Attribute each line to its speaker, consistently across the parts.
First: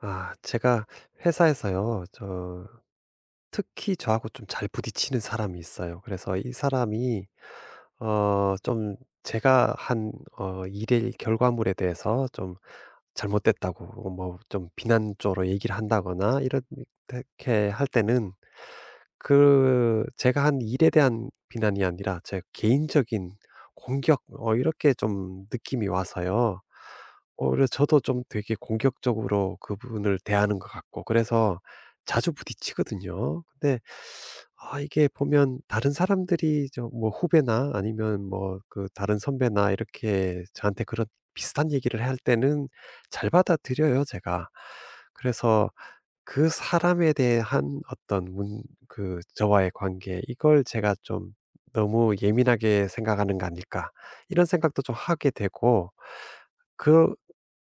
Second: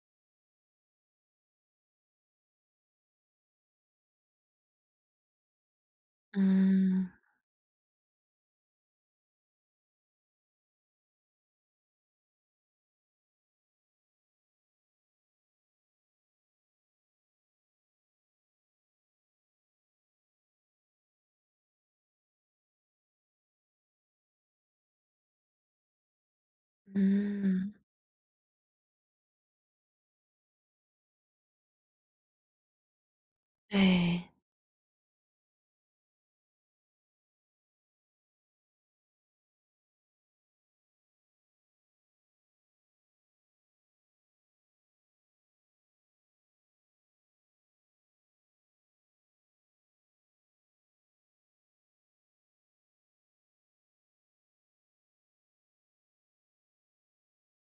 Speaker 1: 아, 제가 회사에서요, 저, 특히 저하고 좀 잘 부딪히는 사람이 있어요. 그래서 이
Speaker 2: 음.
Speaker 1: 사람이 좀 제가 한 일의 결과물에 대해서 좀 잘못됐다고 뭐 좀 비난으로 얘기를 한다거나 이렇게 할 때는, 그 제가 한 일에 대한 비난이 아니라 제 개인적인 공격, 이렇게 좀 느낌이 와서요. 오히려
Speaker 2: 음.
Speaker 1: 저도 좀 되게 공격적으로 그분을 대하는 것 같고, 그래서 자주 부딪히거든요. 근데
Speaker 2: 네.
Speaker 1: 아, 이게 보면 다른 사람들이 저 뭐 후배나 아니면 뭐 그 다른 선배나 이렇게 저한테 그런 비슷한 얘기를 할 때는 잘 받아들여요, 제가. 그래서 그 사람에 대한 어떤 문 그 저와의 관계, 이걸 제가 좀 너무 예민하게 생각하는 거 아닐까 이런 생각도 좀 하게 되고, 그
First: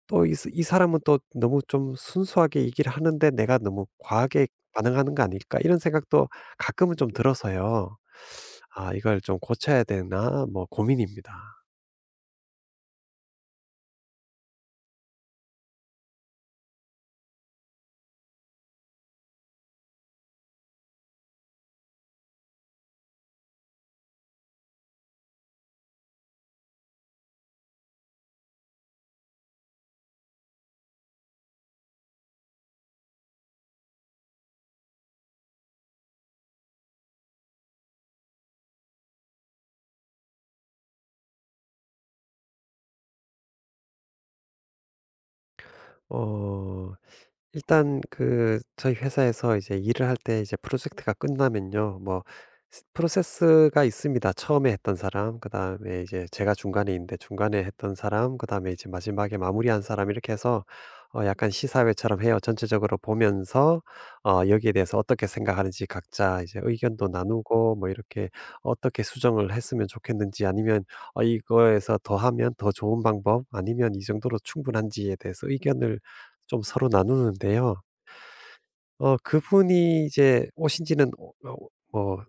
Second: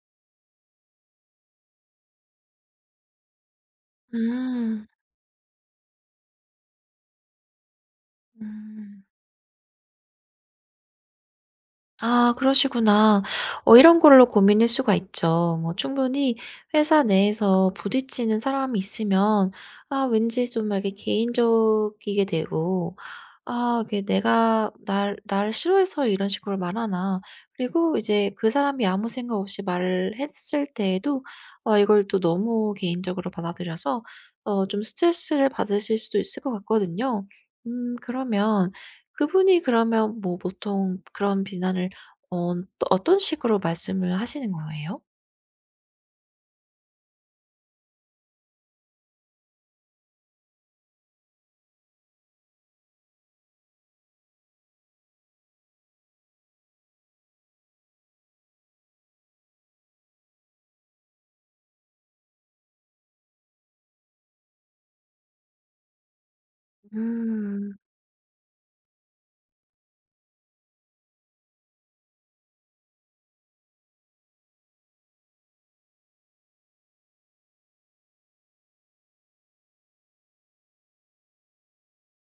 Speaker 1: 또 이 사람은 또 너무 좀 순수하게 얘기를 하는데 내가 너무 과하게
Speaker 2: 음.
Speaker 1: 반응하는 거 아닐까 이런 생각도 가끔은 좀 들어서요. 아,
Speaker 2: 음.
Speaker 1: 이걸 좀 고쳐야 되나 뭐 고민입니다.
Speaker 2: 아 그러시구나. 이런 걸로 고민일 수가 있죠. 뭐 충분히 회사 내에서 부딪히는 사람이 있으면 아 왠지 좀 이렇게 개인적이게 되고 '아 이게 내가 날 싫어해서 이런 식으로 말하나.' 그리고 이제 그 사람이 아무 생각 없이 말을 했을 때에도 이걸 또 너무 개인적으로 받아들여서 좀 스트레스를 받으실 수도 있을 것 같거든요. 그러면 그분이 그러면 뭐 보통 그런 비난을 또 어떤 식으로 말씀을 하시는 거예요?
Speaker 1: 어. 일단 그 저희 회사에서 이제 일을 할 때, 이제 프로젝트가 끝나면요, 뭐 프로세스가 있습니다. 처음에 했던 사람, 그다음에 이제 제가 중간에 있는데 중간에 했던 사람, 그다음에 이제 마지막에 마무리한 사람, 이렇게 해서 약간 시사회처럼 해요. 전체적으로 보면서 여기에 대해서 어떻게 생각하는지 각자 이제 의견도
Speaker 2: 음.
Speaker 1: 나누고, 뭐 이렇게 어떻게 수정을 했으면 좋겠는지, 아니면 이거에서 더하면 더 좋은 방법, 아니면 이 정도로 충분한지에 대해서 의견을 좀 서로 나누는데요. 그분이 이제 오신 지는 뭐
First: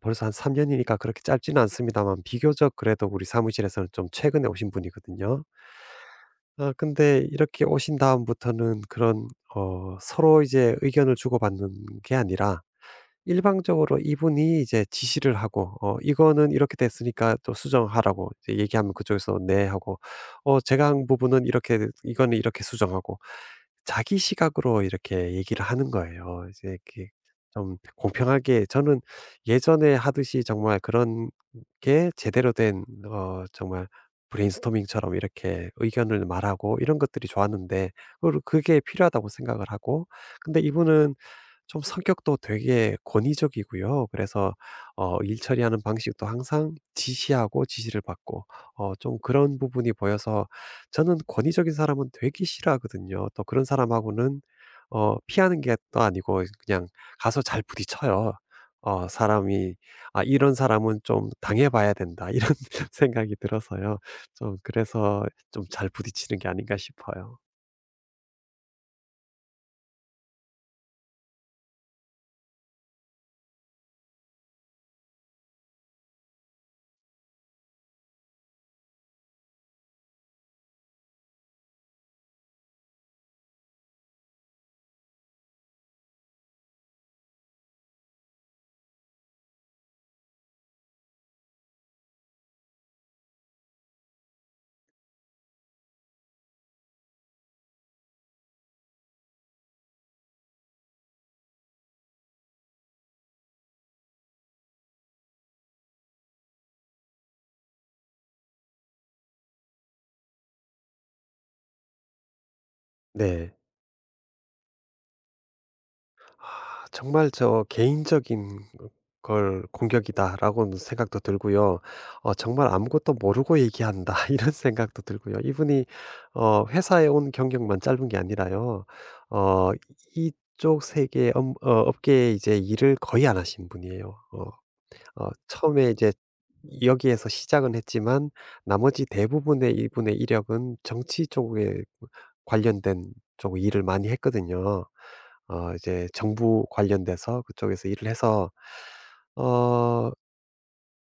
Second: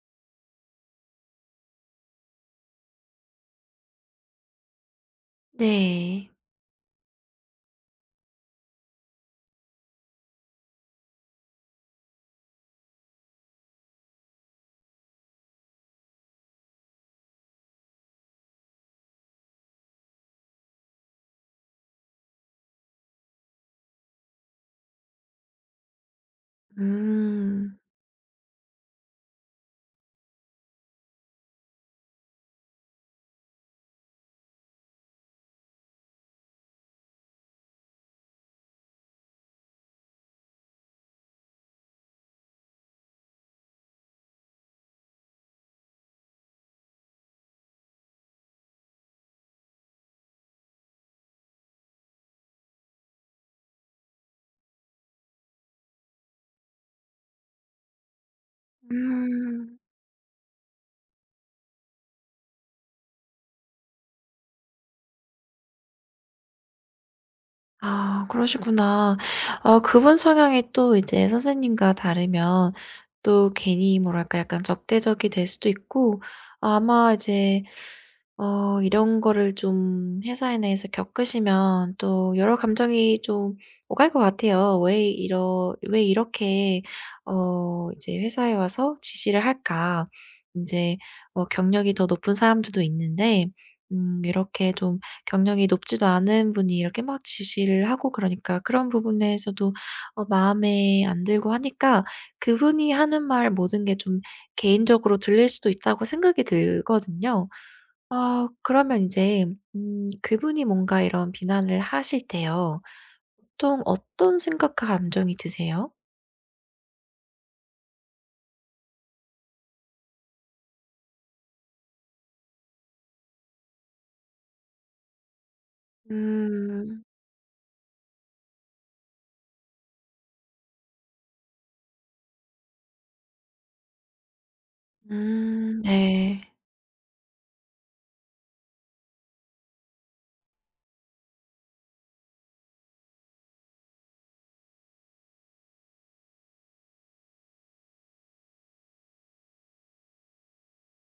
Speaker 1: 벌써 한 3 년이니까 그렇게 짧지는 않습니다만, 비교적 그래도 우리 사무실에서는 좀 최근에 오신 분이거든요.
Speaker 2: 네.
Speaker 1: 아 근데 이렇게 오신 다음부터는 그런 서로 이제 의견을 주고받는 게 아니라, 일방적으로 이분이 이제 지시를 하고, "이거는 이렇게 됐으니까 또 수정하라."고 이제 얘기하면, 그쪽에서 "네." 하고, "어 제가 한 부분은 이렇게, 이거는 이렇게 수정하고." 자기 시각으로 이렇게 얘기를 하는 거예요, 이제 이렇게.
Speaker 2: 음.
Speaker 1: 좀 공평하게, 저는 예전에 하듯이 정말 그런 게 제대로 된, 정말 브레인스토밍처럼 이렇게 의견을 말하고, 이런 것들이 좋았는데, 그게 필요하다고 생각을 하고. 근데 이분은 좀 성격도 되게 권위적이고요. 그래서 일 처리하는 방식도 항상 지시하고 지시를 받고, 좀 그런 부분이 보여서. 저는 권위적인 사람은 되게 싫어하거든요. 또 그런 사람하고는 피하는 게 또 아니고 그냥 가서 잘 부딪혀요. 사람이
Speaker 2: 음.
Speaker 1: '아, 이런 사람은 좀 당해 봐야 된다.' 이런 생각이 들어서요. 좀, 그래서 좀 잘 부딪히는 게 아닌가 싶어요.
Speaker 2: 아 그러시구나. 그분 성향이 또 이제 선생님과 다르면 또 괜히 뭐랄까 약간 적대적이 될 수도 있고 아마 이제 이런 거를 좀 회사 내에서 겪으시면 또 여러 감정이 좀 오갈 것 같아요. 왜 이렇게 이제 회사에 와서 지시를 할까?' 이제 뭐 경력이 더 높은 사람들도 있는데 이렇게 좀 경력이 높지도 않은 분이 이렇게 막 지시를 하고 그러니까 그런 부분에서도 마음에 안 들고 하니까 그분이 하는 말 모든 게 좀 개인적으로 들릴 수도 있다고 생각이 들거든요. 그러면 인제 그분이 뭔가 이런 비난을 하실 때요.
Speaker 1: 네.
Speaker 2: 보통 어떤 생각과 감정이 드세요?
Speaker 1: 하, 정말 저 '개인적인 걸 공격이다.'라고는 생각도 들고요. '정말 아무것도 모르고 얘기한다.' 이런 생각도 들고요. 이분이
Speaker 2: 음.
Speaker 1: 회사에 온 경력만 짧은 게 아니라요. 어 이쪽 세계 업 어 업계에 이제 일을 거의 안 하신 분이에요. 처음에 이제
Speaker 2: 네.
Speaker 1: 여기에서 시작은 했지만, 나머지 대부분의 이분의 이력은 정치 쪽에 관련된 쪽 일을 많이 했거든요. 이제 정부 관련돼서 그쪽에서 일을 해서, 어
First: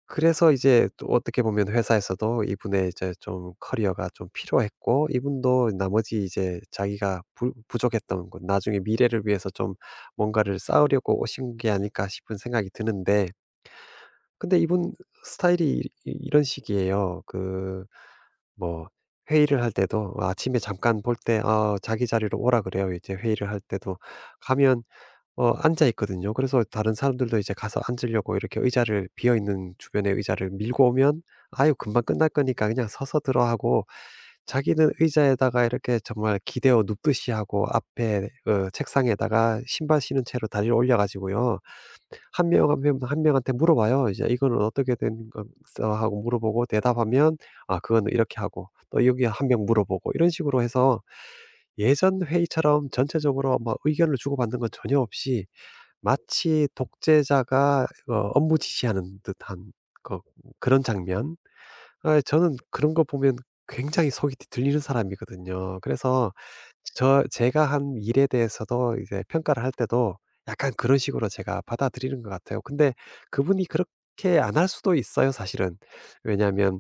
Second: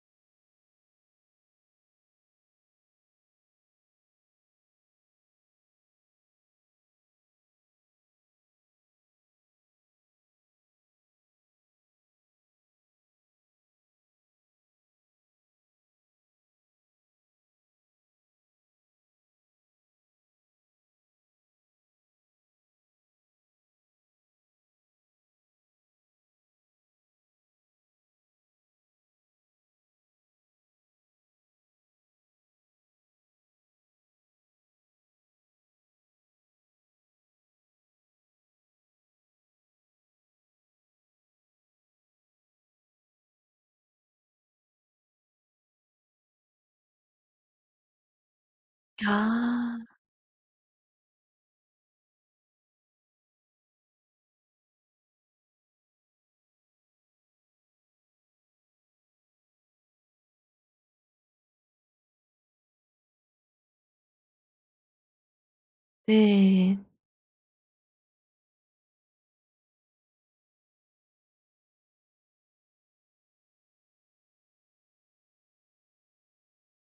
Speaker 1: 그래서 이제 또 어떻게 보면 회사에서도 이분의 이제 좀 커리어가 좀 필요했고, 이분도 나머지 이제 자기가 부족했던 것, 나중에 미래를 위해서 좀 뭔가를 쌓으려고 오신 게 아닐까 싶은 생각이 드는데, 근데 이분 스타일이 이 이런 식이에요. 그 뭐 회의를 할 때도, 아침에 잠깐 볼 때 아 자기 자리로 오라 그래요. 이제 회의를 할 때도 가면 앉아 있거든요. 그래서 다른 사람들도 이제 가서 앉으려고 이렇게 의자를, 비어 있는 주변의 의자를 밀고 오면, "아유 금방 끝날 거니까 그냥 서서 들어." 하고, 자기는 의자에다가 이렇게 정말 기대어 눕듯이 하고, 앞에 책상에다가 신발 신은 채로 다리를 올려 가지고요. 한 명 한 명 한 명한테 물어봐요. 이제 "이거는 어떻게 된거니." 하고 물어보고, 대답하면 "아 그거는 이렇게 하고." 또 여기 한 명
Speaker 2: 아
Speaker 1: 물어보고, 이런 식으로 해서 예전 회의처럼 전체적으로 막 의견을 주고받는 건 전혀 없이, 마치 독재자가 업무 지시하는 듯한 거, 그런 장면. 아, 저는 그런 거 보면 굉장히 속이 들리는 사람이거든요. 그래서
Speaker 2: 네.
Speaker 1: 제가 한 일에 대해서도 이제 평가를 할 때도 약간 그런 식으로 제가 받아들이는 것 같아요. 근데 그분이 그렇게 안 할 수도 있어요, 사실은. 왜냐하면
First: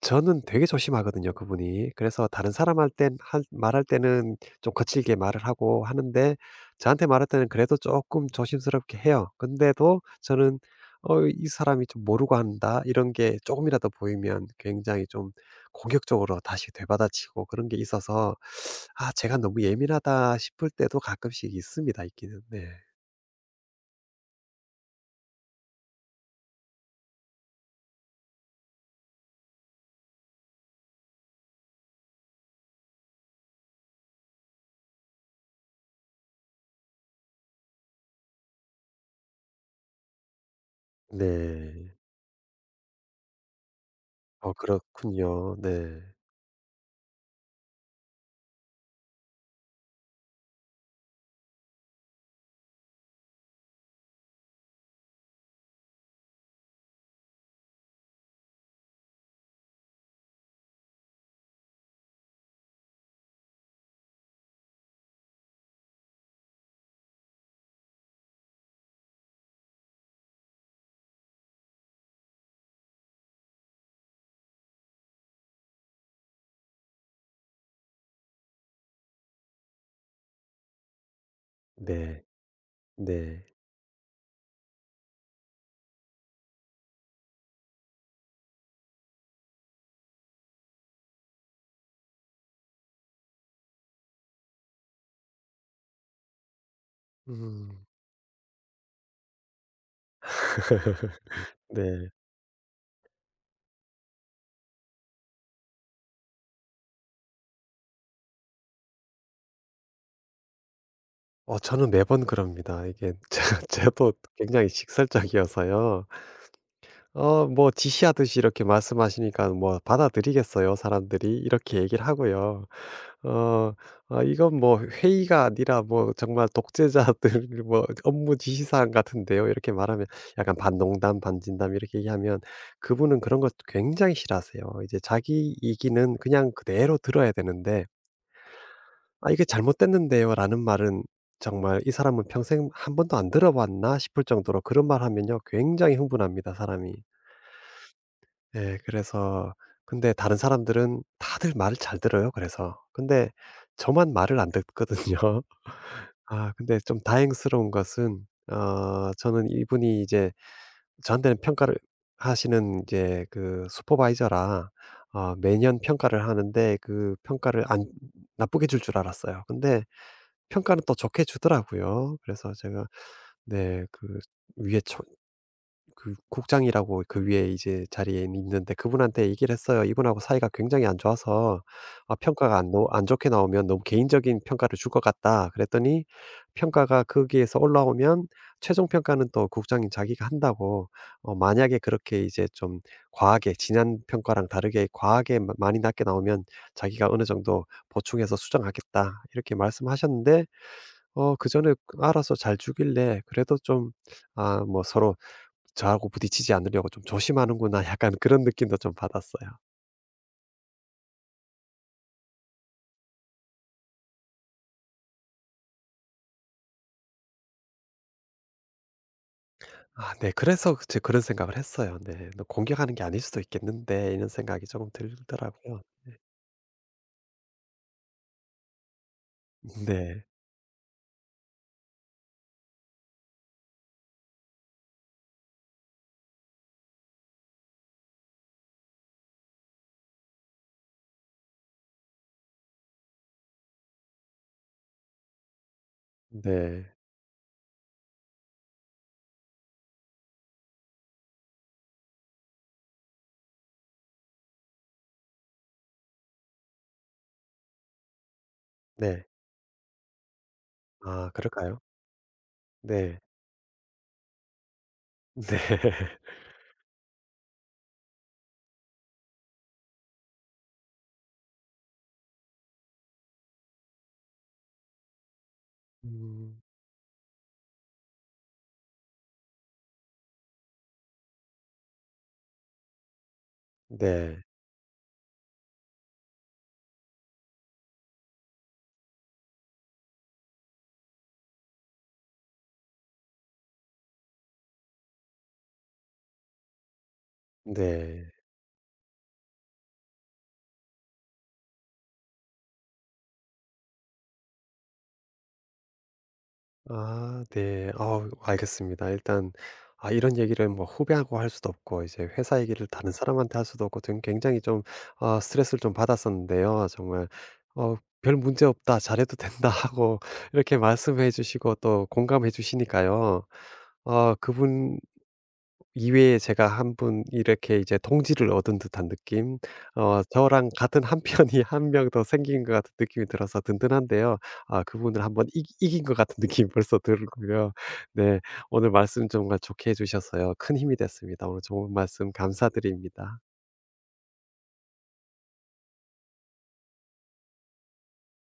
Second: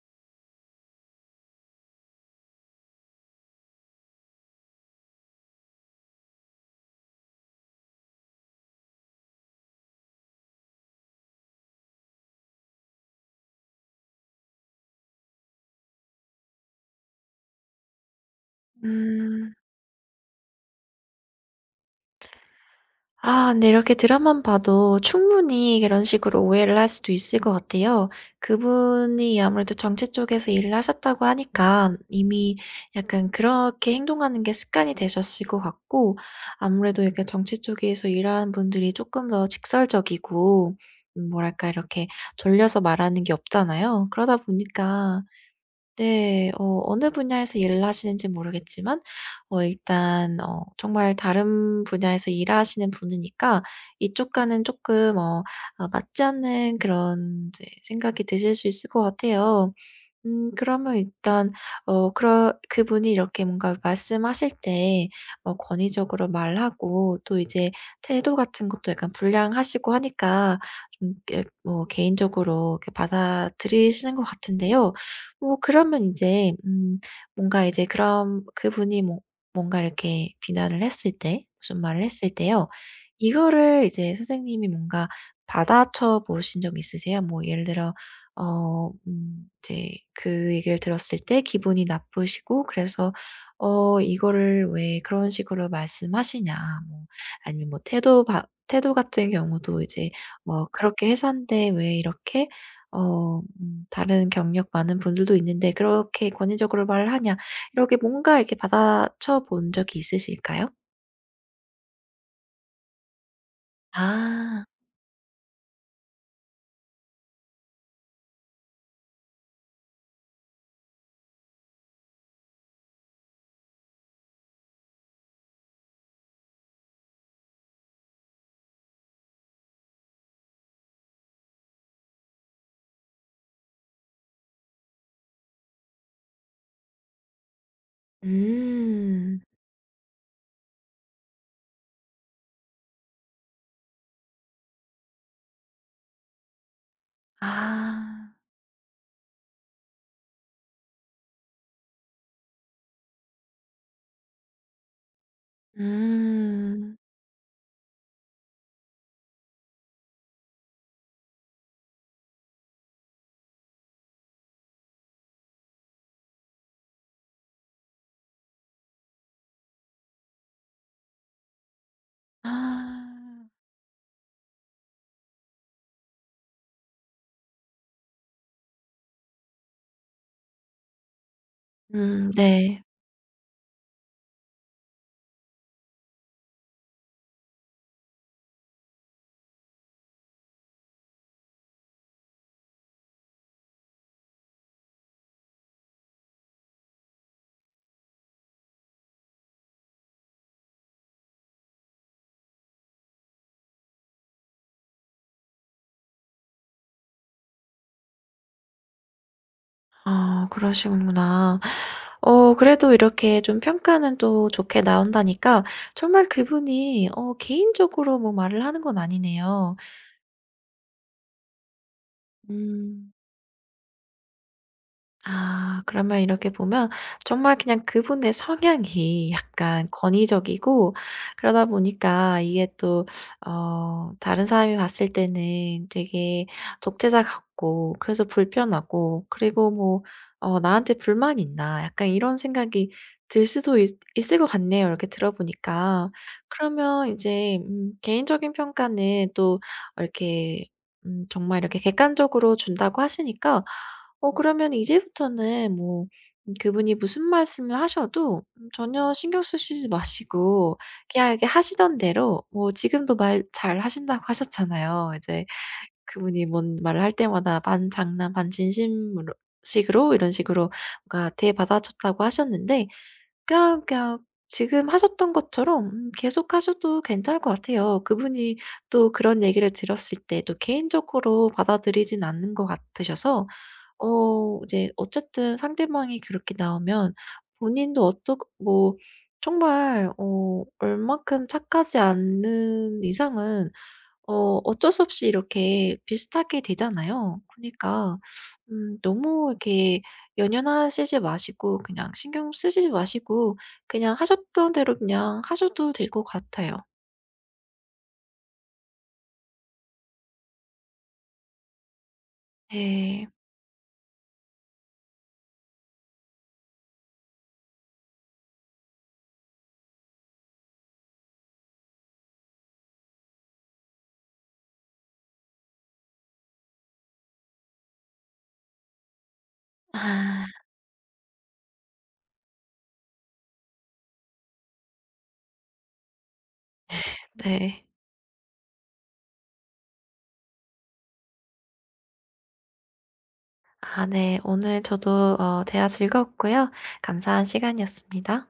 Speaker 1: 저는 되게 조심하거든요, 그분이. 그래서 다른 사람 할 땐 할 말할 때는 좀 거칠게 말을 하고 하는데, 저한테 말할 때는 그래도 조금 조심스럽게 해요. 근데도 저는 '어 이 사람이 좀 모르고 한다.' 이런 게 조금이라도 보이면 굉장히 좀 공격적으로 다시 되받아치고 그런 게 있어서, 아 제가
Speaker 2: 음.
Speaker 1: 너무 예민하다 싶을 때도 가끔씩 있습니다, 있기는. 네.
Speaker 2: 아 근데 이렇게 드라마만 봐도 충분히 그런 식으로 오해를 할 수도 있을 것 같아요. 그분이 아무래도 정치 쪽에서 일을 하셨다고 하니까 이미 약간 그렇게 행동하는 게 습관이 되셨을 것 같고 아무래도 이렇게 정치 쪽에서 일하는 분들이 조금 더 직설적이고 뭐랄까
Speaker 1: 네.
Speaker 2: 이렇게 돌려서 말하는 게 없잖아요. 그러다
Speaker 1: 어
Speaker 2: 보니까
Speaker 1: 그렇군요. 네.
Speaker 2: 네. 어느 분야에서 일을 하시는지 모르겠지만 일단 정말 다른 분야에서 일하시는 분이니까 이쪽과는 조금 맞지 않는 그런 이제 생각이 드실 수 있을 것 같아요. 그러면 일단 어 그러 그분이 이렇게 뭔가 말씀하실 때 권위적으로 말하고 또 이제 태도 같은 것도 약간 불량하시고 하니까 좀 이렇게 뭐 개인적으로 이렇게 받아들이시는 것 같은데요. 뭐 그러면 이제 뭔가 이제 그럼 그분이 뭐 뭔가 이렇게 비난을 했을 때 무슨 말을
Speaker 1: 네.
Speaker 2: 했을 때요.
Speaker 1: 네.
Speaker 2: 이거를 이제 선생님이 뭔가 받아쳐 보신 적 있으세요? 뭐 예를 들어 이제 그 얘기를 들었을 때 기분이 나쁘시고 그래서 "어 이거를 왜 그런 식으로 말씀하시냐." 뭐 아니면 뭐
Speaker 1: 음.
Speaker 2: 태도 바 태도 같은 경우도 이제 뭐 "그렇게 회사인데 왜
Speaker 1: 네.
Speaker 2: 이렇게 다른 경력 많은 분들도 있는데 그렇게 권위적으로 말을 하냐." 이렇게 뭔가 이렇게 받아쳐 본 적이 있으실까요?
Speaker 1: 어 저는 매번 그럽니다. 이게 저도
Speaker 2: 아.
Speaker 1: 굉장히 식설적이어서요. 뭐 지시하듯이 이렇게 말씀하시니까, 뭐 "받아들이겠어요, 사람들이." 이렇게 얘기를 하고요. 어 아 "이건 뭐 회의가 아니라, 뭐 정말 독재자들 뭐 업무 지시사항 같은데요." 이렇게 말하면, 약간 반농담 반진담 이렇게 얘기하면, 그분은 그런 것 굉장히 싫어하세요. 이제 자기 얘기는 그냥 그대로 들어야 되는데 "아
Speaker 2: 음.
Speaker 1: 이게 잘못됐는데요."라는 말은 정말 '이 사람은 평생 한 번도 안 들어봤나?' 싶을 정도로, 그런 말 하면요 굉장히 흥분합니다, 사람이.
Speaker 2: 아.
Speaker 1: 예. 그래서, 근데 다른 사람들은 다들 말을 잘 들어요, 그래서. 근데 저만 말을 안 듣거든요. 아 근데
Speaker 2: 음.
Speaker 1: 좀 다행스러운 것은, 저는 이분이 이제 저한테는 평가를 하시는 이제 그 슈퍼바이저라, 매년 평가를 하는데, 그 평가를 안 나쁘게 줄 줄 알았어요. 근데 평가는 또 좋게 주더라고요. 그래서 제가,
Speaker 2: 아,
Speaker 1: 네, 그 위에 초 그 국장이라고, 그 위에 이제 자리에 있는데, 그분한테 얘기를 했어요. "이분하고 사이가 굉장히 안 좋아서, 아 평가가
Speaker 2: 네.
Speaker 1: 안 좋게 나오면 너무 개인적인 평가를 줄 것 같다." 그랬더니, 평가가 거기에서 올라오면 최종 평가는 또 국장인 자기가 한다고, 만약에 그렇게 이제 좀 과하게, 지난 평가랑 다르게 과하게 마 많이 낮게 나오면 자기가 어느 정도 보충해서 수정하겠다, 이렇게 말씀하셨는데, 그전에 알아서 잘 주길래, 그래도 좀, 아 뭐 서로 저하고 부딪히지 않으려고 좀 조심하는구나 약간 그런 느낌도 좀 받았어요.
Speaker 2: 아 그러시구나. 그래도 이렇게 좀 평가는 또 좋게 나온다니까 정말 그분이 개인적으로 뭐 말을 하는 건 아니네요.
Speaker 1: 아, 네. 그래서 제 그런 생각을 했어요. 네. '너 공격하는 게
Speaker 2: 음.
Speaker 1: 아닐 수도 있겠는데.' 이런 생각이 조금 들더라고요.
Speaker 2: 아 그러면 이렇게 보면 정말 그냥 그분의 성향이 약간
Speaker 1: 네.
Speaker 2: 권위적이고 그러다 보니까 이게 또 다른 사람이 봤을 때는 되게 독재자 같고 그래서 불편하고 그리고 뭐 '어 나한테 불만 있나?' 약간 이런 생각이 들 수도 있 있을 것 같네요 이렇게 들어 보니까.
Speaker 1: 네.
Speaker 2: 그러면 이제 개인적인 평가는 또 이렇게 정말 이렇게 객관적으로 준다고 하시니까 그러면 이제부터는 뭐 그분이 무슨 말씀을 하셔도 전혀
Speaker 1: 네.
Speaker 2: 신경 쓰시지 마시고 그냥
Speaker 1: 아,
Speaker 2: 이렇게
Speaker 1: 그럴까요?
Speaker 2: 하시던 대로 뭐 지금도
Speaker 1: 네.
Speaker 2: 말 잘하신다고 하셨잖아요. 이제
Speaker 1: 네.
Speaker 2: 그분이 뭔 말을 할 때마다 반 장난 반 진심으로 식으로 이런 식으로 뭔가 대받아쳤다고 하셨는데 그냥 지금 하셨던 것처럼 계속
Speaker 1: 음.
Speaker 2: 하셔도 괜찮을 것 같아요. 그분이 또 그런 얘기를 들었을 때 또 개인적으로 받아들이진 않는 것 같으셔서
Speaker 1: 네.
Speaker 2: 이제 어쨌든 상대방이 그렇게 나오면 본인도 어떠 뭐 정말 얼만큼 착하지 않는 이상은 어 어쩔 수 없이 이렇게 비슷하게 되잖아요. 그니까 러
Speaker 1: 네.
Speaker 2: 너무 이렇게 연연하시지 마시고 그냥 신경 쓰시지 마시고 그냥 하셨던 대로 그냥 하셔도 될 것 같아요.
Speaker 1: 아, 네. 아, 알겠습니다. 일단, 아 이런 얘기를 뭐 후배하고 할 수도 없고 이제 회사 얘기를 다른
Speaker 2: 네.
Speaker 1: 사람한테 할 수도 없고 등 굉장히 좀, 아 스트레스를 좀 받았었는데요. 아, 정말 어 "별 문제 없다. 잘해도 된다." 하고 이렇게 말씀해 주시고 또 공감해 주시니까요. 아 그분 이외에 제가 한 분 이렇게 이제 동지를 얻은 듯한 느낌,
Speaker 2: 아
Speaker 1: 저랑 같은 한 편이 한 명 더 생긴 것 같은 느낌이 들어서 든든한데요. 아 그분을 한번 이 이긴 것 같은 느낌이 벌써 들고요.
Speaker 2: 네.
Speaker 1: 네. 오늘 말씀 정말 좋게 해 주셔서요. 큰 힘이 됐습니다. 오늘 좋은 말씀 감사드립니다.
Speaker 2: 아 네. 오늘 저도 대화 즐거웠고요. 감사한 시간이었습니다.